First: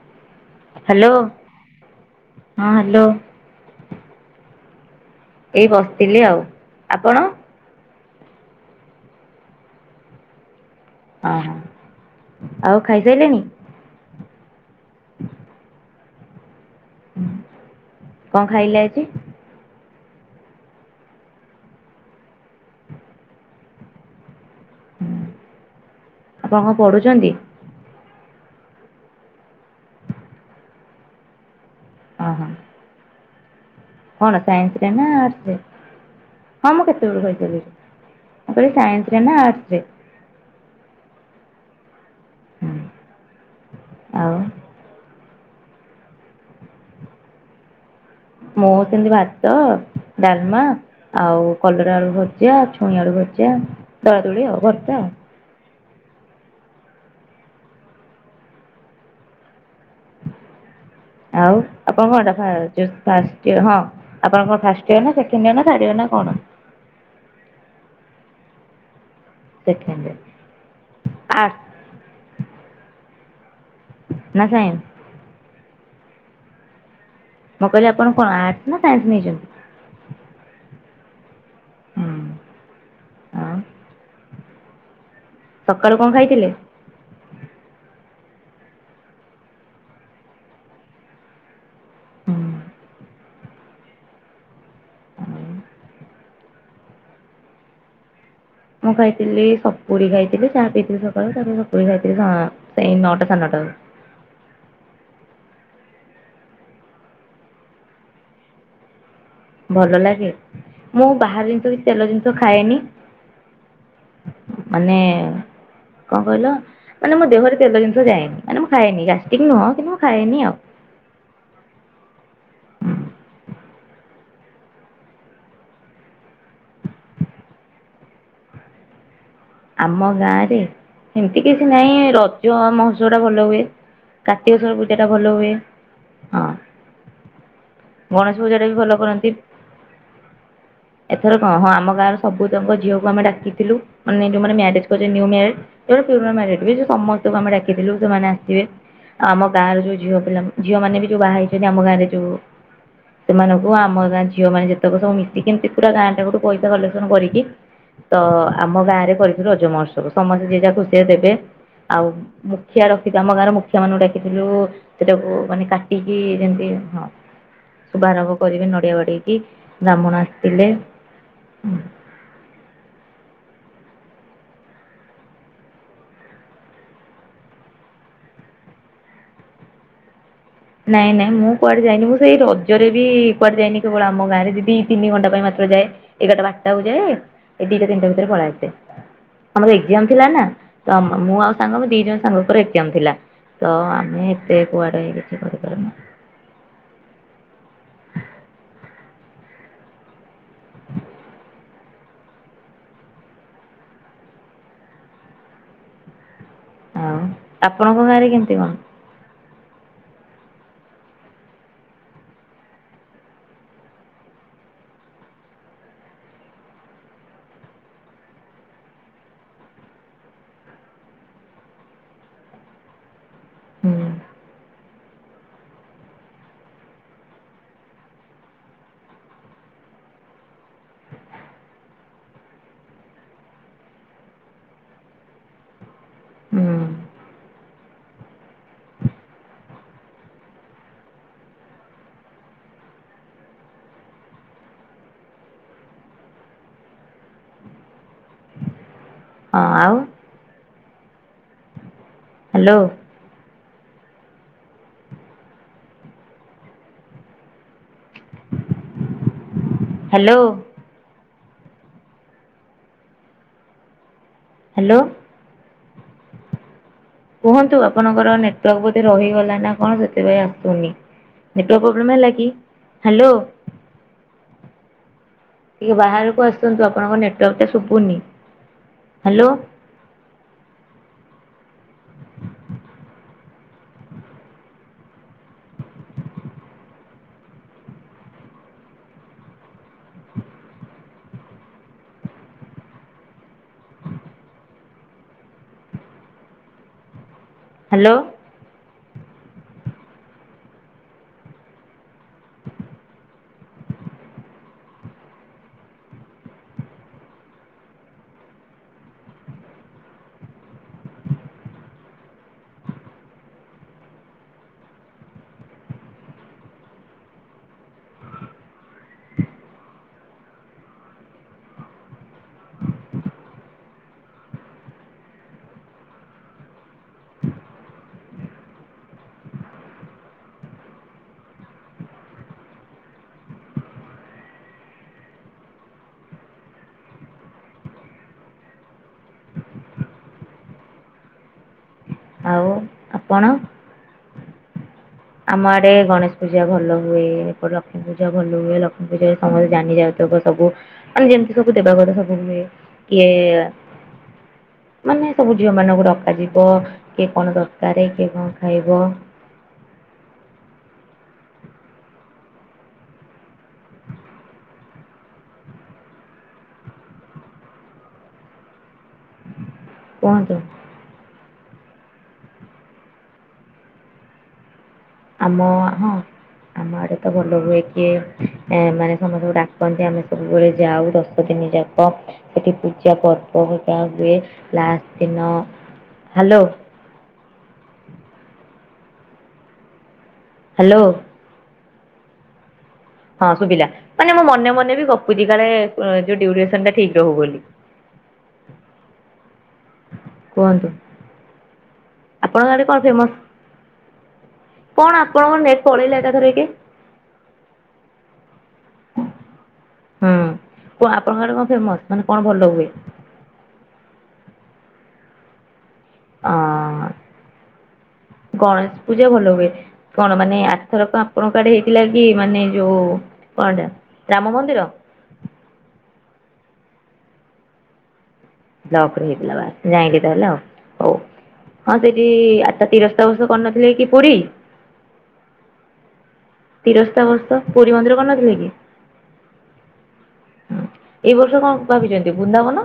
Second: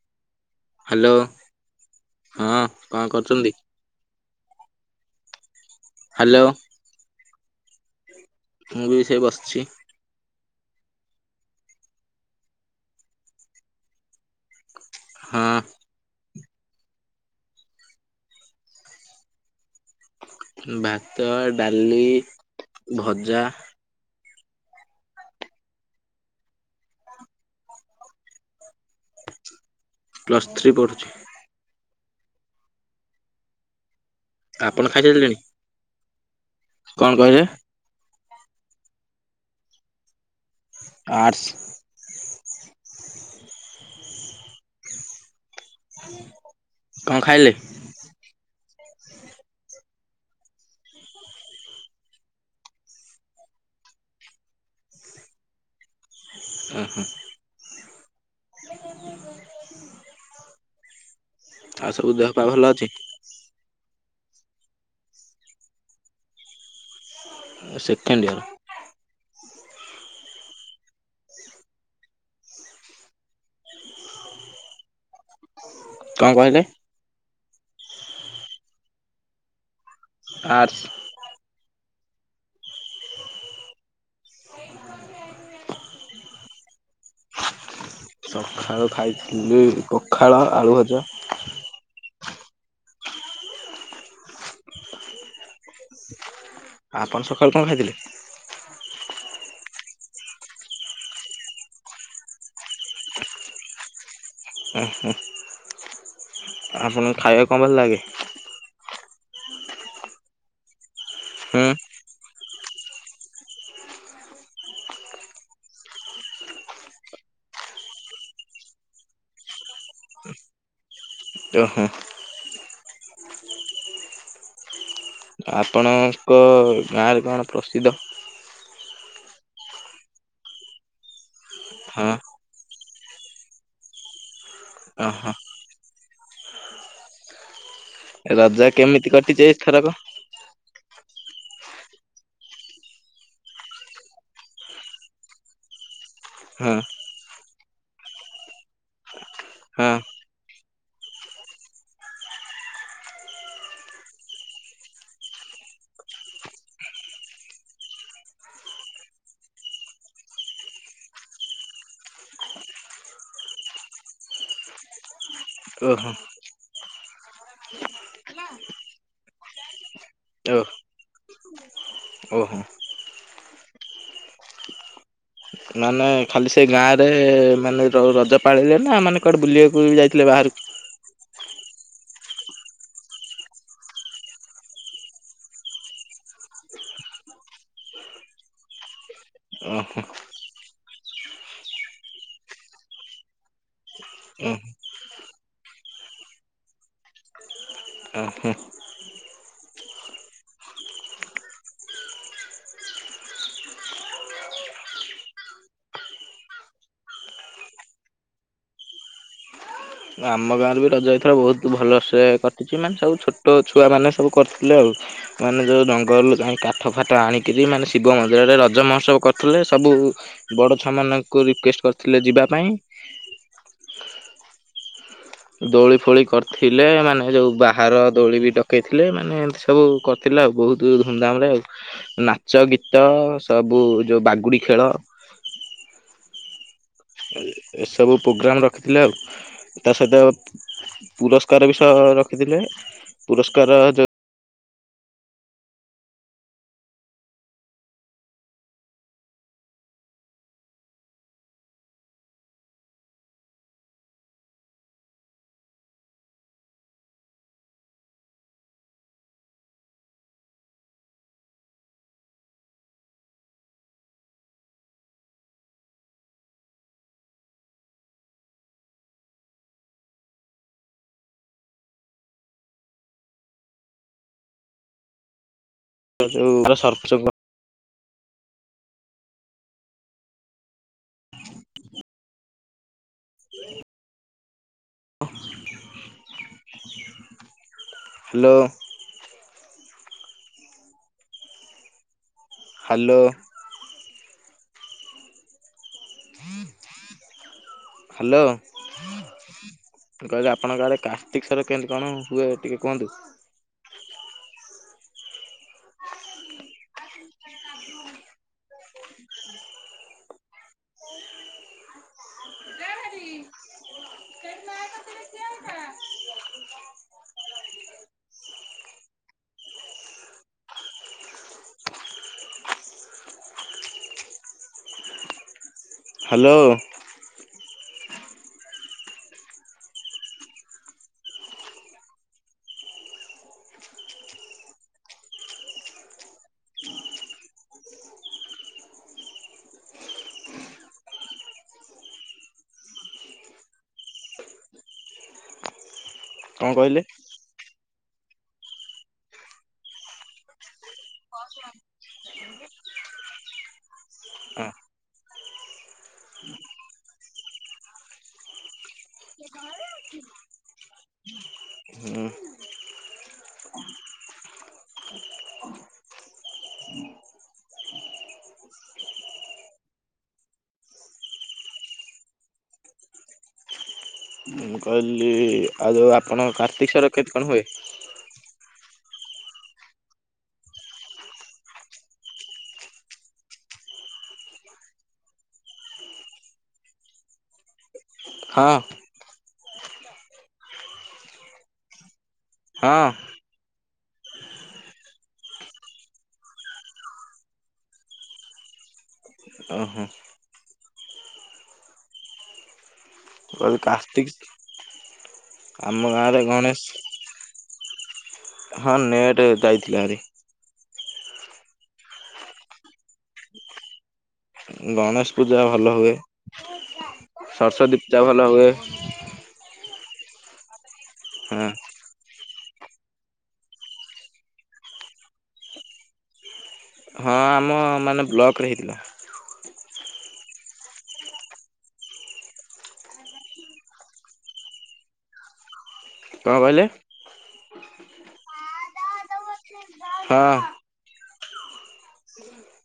[inaudible] Hello ହଁ କଣ କରୁଛନ୍ତି? ଏଇ ବସିଥିଲି ଆଉ ହ୍ୟାଲୋ ଆପଣ? ମୁଁ ବି ସେ ବସିଛି। ଓ ହୋ ଆଉ ଖାଇ ସାଇଲେଣିି? ହଁ। କଣ ଖାଇଲେ ଆଜି? ଭାତ ଡାଲି ଭଜା ହୁଁ ଆପଣ କଣ ପଢୁଛନ୍ତି? ପ୍ଲସ୍ ଥ୍ରୀ ପଢ଼ୁଛି। ଓ ହୋ। କଣ ଆପଣ ସାଇନ୍ସରେ ନା ଖାଇସାରିଲେଣି ଆର୍ଟ୍ସରେ? ହଁ ମୁଁ କଣ କେତେବେଳୁ ଖାଇ କହିଲେ ସାରି ଳିଣି, ମୁଁ କହିଲି ସାଇନ୍ସରେ ନା ଆର୍ଟ୍ସରେ? ଆର୍ଟ୍ସ। ଆଉ। କଣ ଖାଇଲେ? ମୁଁ ସେମିତି ଭାତ ଡାଲମା ଆଉ କଲରା ଆଳୁ ଭଜା ଛୁଇଁ ଆଳୁ ଭଜା ଦଳା ଦୋଳି ଆଉ ଭର୍ତ୍ତା ଆଉ [inaudible] ହୁଁ ହୁଁ। ଆଉ ଆପଣ ସବୁ ଦେହ ପା କଣଟା ଭଲ ଅଛି [unintelligible] ହଁ। ଆପଣ କଣ ଫାଷ୍ଟ ଇଅର୍ ନା ସେକେଣ୍ଡ ଇଅର୍ ନା ଥାଡ ଇଅର୍ ନା କଣ? Second year. Second year arts? ନା ସାଇନ୍ସ? କଣ କହିଲେ? ମୁଁ କହିଲି ଆପଣ କଣ ଆର୍ଟ୍ସ ନା ସାଇନ୍ସ ନେଇଛନ୍ତି? ଆର୍ଟ୍ସ। ହୁଁ। ହଁ ସକାଳୁ କଣ ଖାଇଥିଲେ? ସଖାଳୁ ଖାଇଥିଲି ପଖାଳ ଆଳୁ ଭଜା। ଆପଣ ସଖାଳୁ କଣ ଖାଇଥିଲେ? ମୁଁ ଖାଇଥିଲି ସପୁରୀ ଖାଇଥିଲି ଚାହା ପିଇଥିଲି ସକାଳୁ ତାପରେ ସପୁରି ଖାଇଥିଲି ସେଇ ନଅଟା ସାଢେ଼ ନଅଟା କୁ ହଁ ହୁଁ। ଆପଣଙ୍କୁ ଖାଇବାକୁ କଣ ଭଲ ଲାଗେ? ଭଲ ଲାଗେ ମୁଁ ବାହାର ଜିନିଷ ହୁଁ କିଛି ତେଲ ଜିନିଷ ଖାଏନି। ମାନେ। କଣ କହିଲ ମାନେ ମୋ ଦେହରେ ତେଲ ଜିନିଷ ଯାଏନି ମାନେ ମୁଁ ଖାଏନି ଗ୍ୟାଷ୍ଟିକ୍ ନୁହଁ କିନ୍ତୁ ମୁଁ ଖଏନି ଆଉ। ଓ ହୋ। ହୁଁ। ଆପଣଙ୍କ ଗାଁରେ କଣ ପ୍ରସିଦ୍ଧ? ଆମ ଗାଁ ରେ ଏମତି କିଛି ହଁ ନାହିଁ ରଜ ଆମ ଭଲ ହୁଏ କାର୍ତ୍ତିକଶ୍ବର ପୂଜା ଟା ଭଲ ଓହୋ ହୁଏ ହଁ ଗଣେଶ ପୂଜା ରଜ ଟା ବି ଭଲ କେମିତି କରନ୍ତି। କଟିଛି ଏଥରକ ଏଥର କଣ ହଁ ଆମ ଗାଁର ସବୁତଙ୍କ ଝିଅକୁ ଆମେ ଡାକିଥିଲୁ। ଯୋଉମାନେ ମ୍ୟାରେଜ କରିଛନ୍ତି, ନ୍ୟୁମ୍ୟାରେଡ଼ ଯୋଉ [unintelligible] ମାନେ ପୁରୁନା ହଁ ମ୍ୟାରେଡ ସମସ୍ତଙ୍କୁ ଆମେ ଡାକିଥିଲୁ ସେମାନେ ଆସିବେ। ଆମ ଗାଁର ହଁ ଯୋଉ ଝିଅ ପିଲା, ଝିଅ ମାନେ ବି ଯୋଉ ବାହା ହେଇଛନ୍ତି ଆମ ଗାଁ ରେ ଯୋଉ ସେମାନଙ୍କୁ ଆମ ଗାଁ ଝିଅମାନେ ଯେତେକ ସବୁ ମିଶିକି ଏମିତି ପୁରା ଗାଁ ଯାକ [unintelligible] ଠୁ ପଇସା କଲେକ୍ସନ କରିକି ତ ଆମ ଗାଁ ରେ କରିଥିଲୁ ରଜ ମହୋତ୍ସବ, ସମସ୍ତେ ଯିଏ ଯାହା ଖୁସି ରେ ଦେବେ। ଆଉ ମୁଖିଆ ରଖିଥିଲୁ, ଆମ ଗାଁର ମୁଖିଆ ମାନଙ୍କୁ ଡାକିଥିଲୁ ସେଟାକୁ ମାନେ ଓହୋ କାଟିକି ଯେମିତି ଶୁଭ ଆରମ୍ଭ କରିବେ ନଡ଼ିଆ ବାଡ଼େଇକି ବ୍ରାହ୍ମଣ ଓ ଆସିଥିଲେ। ଓହୋ ମାନେ ଖାଲି ସେ ଗାଁରେ ମାନେ ରଜ ପାଳିଲେ, ନା କୁଆଡ଼େ ବୁଲିବାକୁ ଯାଇଥିଲେ ବାହାରକୁ? ନାଇଁ ନାଇଁ ମୁଁ କୁଆଡେ ଯାଇନି, ମୁଁ ସେଇ ରଜରେ ବି କୁଆଡେ ଯାଇନି କେବଳ ଆମ ଗାଁରେ ଦି ତିନି ଘଣ୍ଟା ପାଇଁ ମ ଯାଏ ଏଗାରଟା ବାରଟାକୁ ଯାଏ, ଏ ଦିଟା ତିନିଟା ଭିତରେ ପଳେଇଆସେ। ଆମର ଓହୋ ଏଜ୍ଜାମ ଥିଲା ନା, ତ ମୁଁ ଆଉ ସାଙ୍ଗ ଦି ଜଣ ସାଙ୍ଗଙ୍କର ଥିଲା। ତ ଆମେ ଏତେ ଓହୋ କୁଆଡେ କିଛି କରିପାରୁନୁ। ଓହୋ ଆଉ ଆପଣଙ୍କ ଗାଁରେ କେମତି କଣ? ଆମ ଗାଁରେ ବି ରଜ ହେଇଥିଲା ବହୁତ ଭଲସେ କଟିଛି ମାନେ ସବୁ ଛୋଟ ଛୁଆମାନେ ସବୁ କରିଥିଲେ ଆଉ ମାନେ ଯେଉଁ ଜଙ୍ଗଲରୁ ଯାଇ କାଠ ଫାଠ ଆଣିକିରି ମାନେ ଶିବ ମନ୍ଦିରରେ ରଜ ମହୋତ୍ସବ କରୁଥିଲେ ସବୁ ବଡ ଛୁଆମାନଙ୍କୁ ରିକୱେଷ୍ଟ କରିଥିଲେ ଯିବା ପାଇଁ। ହୁଁ। ଦୋଳି ଫୋଳି କରିଥିଲେ ମାନେ ଯୋଉ ବାହାର ଦୋଳି ବି ଡକେଇଥିଲେ ମାନେ ଏମତି ସବୁ କରିଥିଲେ। ବହୁତ ଧୁମଧାମ ରେ ଆଉ ନାଚ ଗୀତ ସବୁ ଯୋଉ ବାଗୁଡି ଖେଳ [unintelligible] ହୁଁ ଏସବୁ ପୋଗ୍ରାମ ରଖିଥିଲେ ଆଉ ତା ସହିତ ପୁରସ୍କାର ବି ସହ ରଖିଥିଲେ, ପୁରସ୍କାର ଯଉ ହଁ ଆଉ ହାଲୋ। ହାଲୋ। ହାଲୋ। କୁହନ୍ତୁ, ଆପଣଙ୍କର ନେଟୱାର୍କ ବୋଧେ ରହିଗଲା ନା କଣ ସେଥିପାଇଁ ଆସୁନି। ନେଟୱର୍କ ପ୍ରୋବ୍ଲେମ୍ ହେଲା କି? ହାଲୋ ଆ [inaudible] ଟିକେ ବାହାରକୁ ଆସନ୍ତୁ ଆପଣଙ୍କ ନେଟୱାର୍କ ଟା ପୁନି hello hello. Hello. Hello hello. ମୁଁ କହିଲି ଆପଣଙ୍କ ଆଡେ କାର୍ତ୍ତିକେଶ୍ୱର କେମତି କଣ ହୁଏ ଟିକେ କୁହନ୍ତୁ? ହାଲୋ ଆଉ ଆପଣ? ଆମ ଆଡେ ଗଣେଶ ପୂଜା କଣ ଭଲ କହିଲେ? ହୁଏ ପୂଜା ଭଲ ହୁଏ, ଲକ୍ଷ୍ମୀ ପୂଜା ସମସ୍ତେ ଜାନି ଯାଉତୁକ ସବୁ ମାନେ ଯେମିତି ସବୁ ଦେବା କଥା ସବୁ ହୁଏ। ଏ ଆ ହ [unintelligible] ମାନେ ସବୁ ଝିଅ ମାନଙ୍କୁ ଡକାଯିବ, କିଏ କଣ ଦରକାର, କିଏ କଣ ଖାଇବ? ହଁ [unintelligible] ହୁଁ କୁହନ୍ତୁ? ମୁଁ କହିଲି ଆମ ଆଉ ହଁ ଯୋଉ ଆପଣ କାର୍ତ୍ତିକ ଆମ ସ୍ୱର ଆଡେ ତ କେମିତି କଣ ଭଲ ହୁଏ କିଏ? ମାନେ ସମସ୍ତଙ୍କୁ ଡାକନ୍ତି ଆମେ ସବୁବେଳେ ଯାଉ ଦଶ ଦିନ ଯାକ ସେଠି ପୂଜା ପର୍ବ ଟ [unintelligible] ହୁଏ ଲାଷ୍ଟ ଦିନ ହାଲୋ ହଁ। ହାଲୋ। ହଁ ହଁ ଶୁଭିଲା ମାନେ ମୋ ମନେ ମନେ ବି ଗପୁଛି କାଳେ ଅ ଯୋଉ ଡ୍ୟୁରେସନ ଟା ଠିକ ରହୁ ବୋଲି। ଓହୋ। କୁହନ୍ତୁ ଆପଣଙ୍କ ଆଡେ କଣ ଫେମସ? କହିଲି କାର୍ତ୍ତିକ କଣ ଆପଣଙ୍କ ନେଟ ଆମ ପଳେଇଲା ଏକା ଗାଁରେ ଥରେକେ? ଗଣେଶ ହଁ ନେଟ ଯାଇଥିଲା ହେରି। କଣ ଆପଣଙ୍କ ଆଡେ କଣ ଫେମସ ମାନେ କଣ ଭଲ ହୁଏ? ଉଁ ଗଣେଶ ପୂଜା- ଭଲ ହୁଏ ଅ ସରସ୍ଵତୀ ପୁଜା ଭଲ ହୁଏ। ଗଣେଶ ପୂଜା ଭଲ ହୁଏ। କଣ ମାନେ ଆର ଥରକ ହଁ ଆପଣଙ୍କ ଆଡେ ହେଇଥିଲା କି ମାନେ ଯୋଉ କଣ ଟା ରାମ ମନ୍ଦିର? । ହଁ ଆମ ମାନେ ବ୍ଲକ୍ ବ୍ଲକ ରେ ହେଇଥିଲା ବା ଯାଇଁକି ତ ହେଲା ଆଉ ହଉ। ହଁ ସେଇଠି ଆତ ତିରସ୍ତ ସବୁ କରିନଥିଲେ କି ପୁରୀ? । ତିରସ୍ତା ଗସ୍ତ ପୁରୀ ମନ୍ଦିର କରି ନଥିଲେ କି? ହଁ। ଏଇ ବର୍ଷ କଣ ଭାବିଛନ୍ତି ବୃନ୍ଦାବନ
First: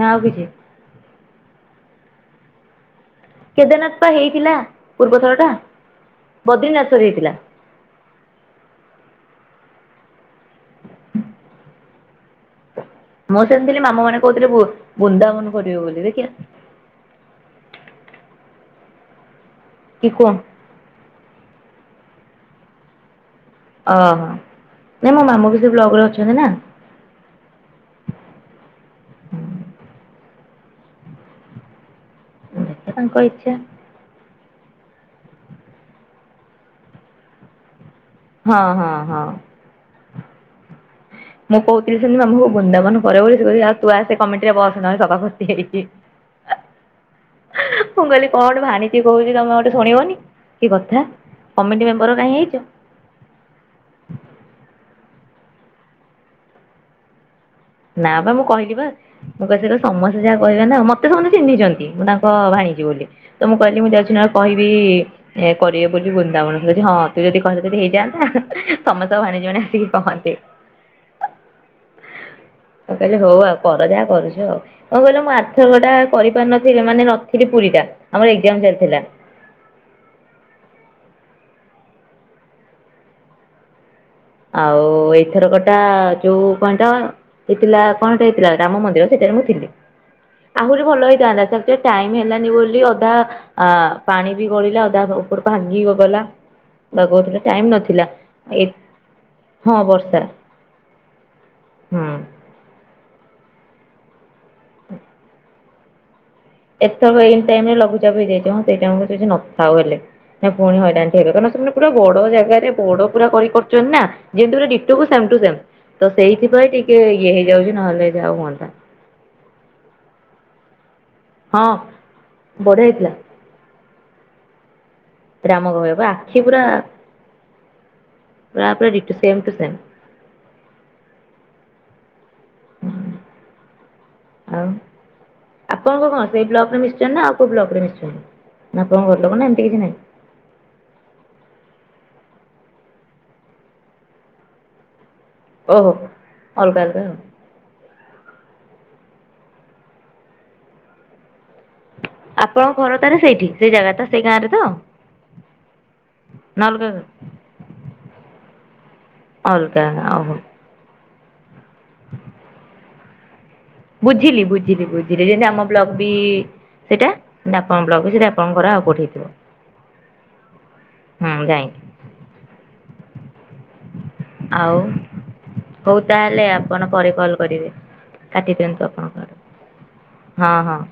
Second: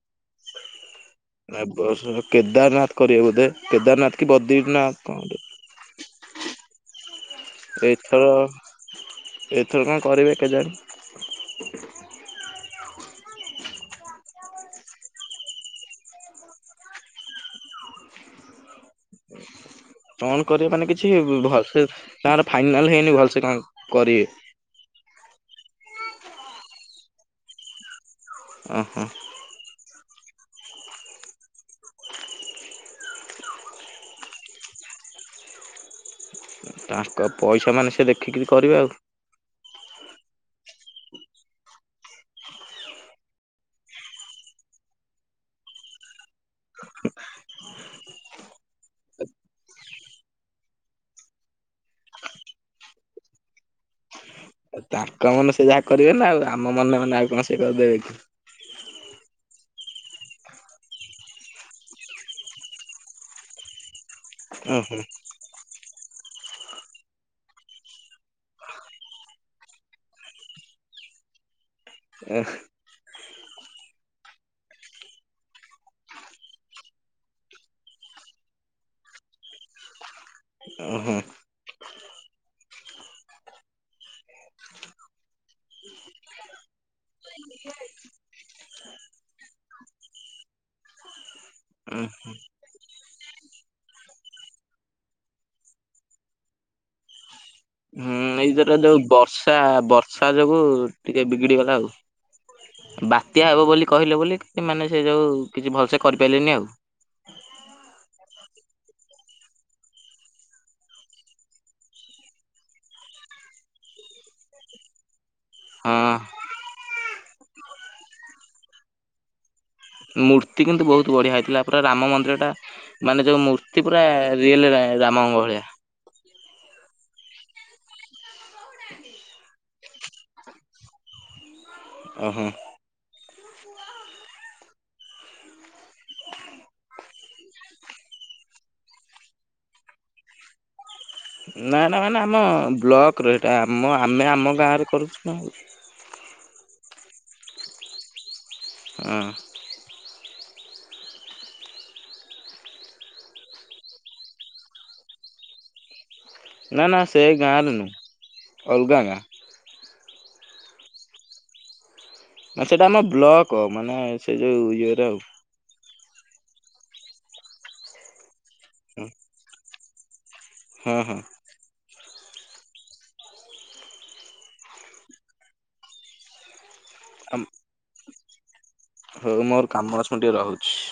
ନା ଆଉ କିଛି? ନା ଏ ବର୍ଷ କେଦାରନାଥ କରିବେ ବୋଧେ କେଦାରନାଥ କି ବଦ୍ରିନାଥ କଣ କରିବେ। ବଦ୍ରୀନାଥ ସରିଯାଇଥିଲା। ଏଥର ଏଇଥର କଣ କରିବେ କେଜାଣି? ମୁଁ ସେମିତି ଥିଲି ମାମୁ ମାନେ କହୁଥିଲେ ବୁ ବୃନ୍ଦାବନ କରିବେ ବୋଲି ଦେଖିଆ। ହ। କଣ କରିବେ ମାନେ କିଛି ଭ-ଭଲ ସେ ତାଙ୍କର ଫାଇନାଲ ହେଇନି ଭଲ ଓହୋ ନାଇଁ ମୋ ମାମୁ ବି ସେଇ ବ୍ଲକରେ ଅଛନ୍ତି ନା। ଓ ହୋ। ଦେଖିଆ ତାଙ୍କ ଇଚ୍ଛା। ତାଙ୍କ ପଇସା ମାନେ ସେ ଦେ ହଁ ହଁ ହଁ। ମୁଁ କହୁଥିଲି ସେମିତି ମାମୁକୁ ବୃନ୍ଦାବନ କରିବ ବୋଲି ସେ କହିଲେ ଆଉ ତୁ ଆସେ କମିଟି ରେ ବସ ନହେଲେ ସଭାପତି ହେଇକି। । ମୁଁ କହିଲି କଣ ଗୋଟେ ଭାଣିଜୀ କହୁଛି ତମେ ଗୋଟେ ଶୁଣିବନି କି କଥା। କମିଟି ମେମ୍ବର କାହିଁ ହେଇଛ? ଆଉ ତାଙ୍କ ମନେ ସେ ଯାହା କରିବେ ନା ଆଉ ଆମ ମନେ ମନେ ଆଉ କ ନା ବା ମୁଁ କହିଲି ବା। ମୁଁ ପଚାରେ ସମସ୍ତେ ଯାହା କହିବେ ନା ମତେ ସମସ୍ତେ ଚିହ୍ନିଛନ୍ତି ମୁଁ ତାଙ୍କ ଭାଣିଜି ବୋଲି ତ ମୁଁ କହିଲି ମୁଁ ଯାଉଛି ନା କହିବି ଓହୋ ଏ କରିବେ ମୁଁ କହିଲି ବୃନ୍ଦାବନ ସେ କହୁଚି ହଁ ତୁ ଯଦି କହିଲେ ଯଦି ହେଇଯାଆନ୍ତା ଆ ହାଁ ସମସ୍ତଙ୍କ ଭାଣେଜୀ ମାନେ ଆସିକି କହନ୍ତେ। ଏ। କହିଲେ ହଉ ଆଉ କର ଯାହା କରୁଛ ଆଉ କଣ କହିଲ ମୁଁ ଆର ଥରକ ଟା କରିପାରିନଥିଲି ମାନେ ନ ଥିଲି ପୁରୀ ଟା। ଆମର ଏକ୍ଜାମ ଚାଲିଥିଲା। ଓହୋ। ଆଉ ଏଇ ଥରକ ଟା ଯୋଉ କଣ ତ ହେଇଥିଲା କଣ ଟେ ହେଇଥିଲା ରାମ ମନ୍ଦିର ସେଇ ଳେ ମୁଁ ଥିଲି। ଆହୁରି ଭଲ ହେଇଥାନ୍ତା ସେ ଆକଚୁଲି ହୁଁ ଟାଇମ ହେଲାନି ବୋଲି ଅଧା ଆ ପାଣି ବି ଗଡିଲା ଅଧା ଉପରୁ ଭାଙ୍ଗି ଗ-ଗଲା ବାଗଉଥିଲେ ଟାଇମ ନଥିଲା। ଉଁ ଏଇ ଯଉ ଏ ଗୁରା ଯୋଉ ବର୍ଷା ବର୍ଷା ଯୋଗୁ ଟିକେ ବିଗିଡି ଗଲା ଆଉ ହୁଁ। ବାତ୍ୟା ହବ ବୋଲି କହିଲେ ବୋଲି ମାନେ ସେଇ ଯୋଉ କିଛି ଭଲସେ କରି ଏତେ କ ଏଇ ଟାଇମ ରେ ଲଘୁଚାପ ହେଇଯା ହଁ। ସେଇଟାଣ, ସେ ନଥାଉ ହେଲେ। ନା ପୁଣି ହଇରାନ ଟି ହେଲେ କାରଣ ସେମାନେ ପୁରା ବଡ ଜାଗାରେ, ବଡ ପୁରା କରୁଛନ୍ତି ନା ଯେମିତି ପୁରା ଡିଟକୁ ସେମ୍ ଟୁ ସେମ୍। ତ ହଁ ସେଇଥିପାଇଁ ଟିକେ ଇଏ ହେଇଯାଉଛି। ନହେଲେ ଯାଉ ହୁଅନ୍ତା। [inaudible] ମୂର୍ତ୍ତି କିନ୍ତୁ ବହୁତ ବଢ଼ିଆ ହେଇଥିଲା। ହଁ। ପୁରା ରାମ ମନ୍ଦିର ଟା ବଢିଆ ହେଇଥିଲା ମାନେ ଯୋଉ ମୂର୍ତ୍ତି ପୁରା ରିଏଲ୍ ରାମ ଭଳିଆ ପା, ଆଖି ପୁରା ପୁରା ପୁରା ଦିଟୋ ପୁରା ସେମ୍ ଟୁ ସେମ୍। ଓହୋ। ଆଉ, ଆପଣଙ୍କ କଣସେଇ ବ୍ଲକ ରେ ମିଶଛନ୍ତି, ନା ଆଉ କୋଉ ବ୍ଲକ ରେ ମିଶଛନ୍ତି? ନା ଆପଣ ଘର ଲୋକ, ନା ଏମିତି କିଛି ନାହିଁ? [inaudible] ନା ନା ମାନେ ଆମ ବ୍ଲକର ଏଇଟା ଆମ ଆମେ ଆମ ଗାଁରେ କରୁଛୁ ନାଉ। ଓହୋ। ଅଲଗା, ଅଲଗା ଆଉ। ହୁଁ। ଆପଣଙ୍କ ଘର ତାର ସେଇଠି। ସେଇ ଜାଗା ତ, ସେଇ ଗାଁରେ ତ। ନା ଅଲଗା ସେ ଗାଁରେ ନୁହଁ ଅଲଗା ଗାଁ ଅଲଗା ଓହୋ। ନା ସେଇଟା ଆମ ବ୍ଲକ। ମାନେ ସେ ବୁଝିଲି, ଯୋଉ ବୁଝିଲି, ଇଏରେ ଆଉ ବୁଝିଲି ଯେମିତି ଆମ ବ୍ଲକ। ବି ସେଇଟା ନା କଣ ବ୍ଲକ ସେଇଟା, ଆପଣଙ୍କର ଆଉ କଠେଇଥିବ। ହଁ ହଁ ହୁଁ। ଯାଇଁ ଆଉ ହୋଉ ତାହେଲେ, ଆ ଆପଣ ପରେ କଲ୍ କରିବେ। କାଟି ଦିଅନ୍ତୁ। ଆପଣଙ୍କ ଆଡ଼ୁ ହୋଉ ମୋର କାମ ଅଛି, ଟିକେ ହଁ ରହୁଛି। ହଁ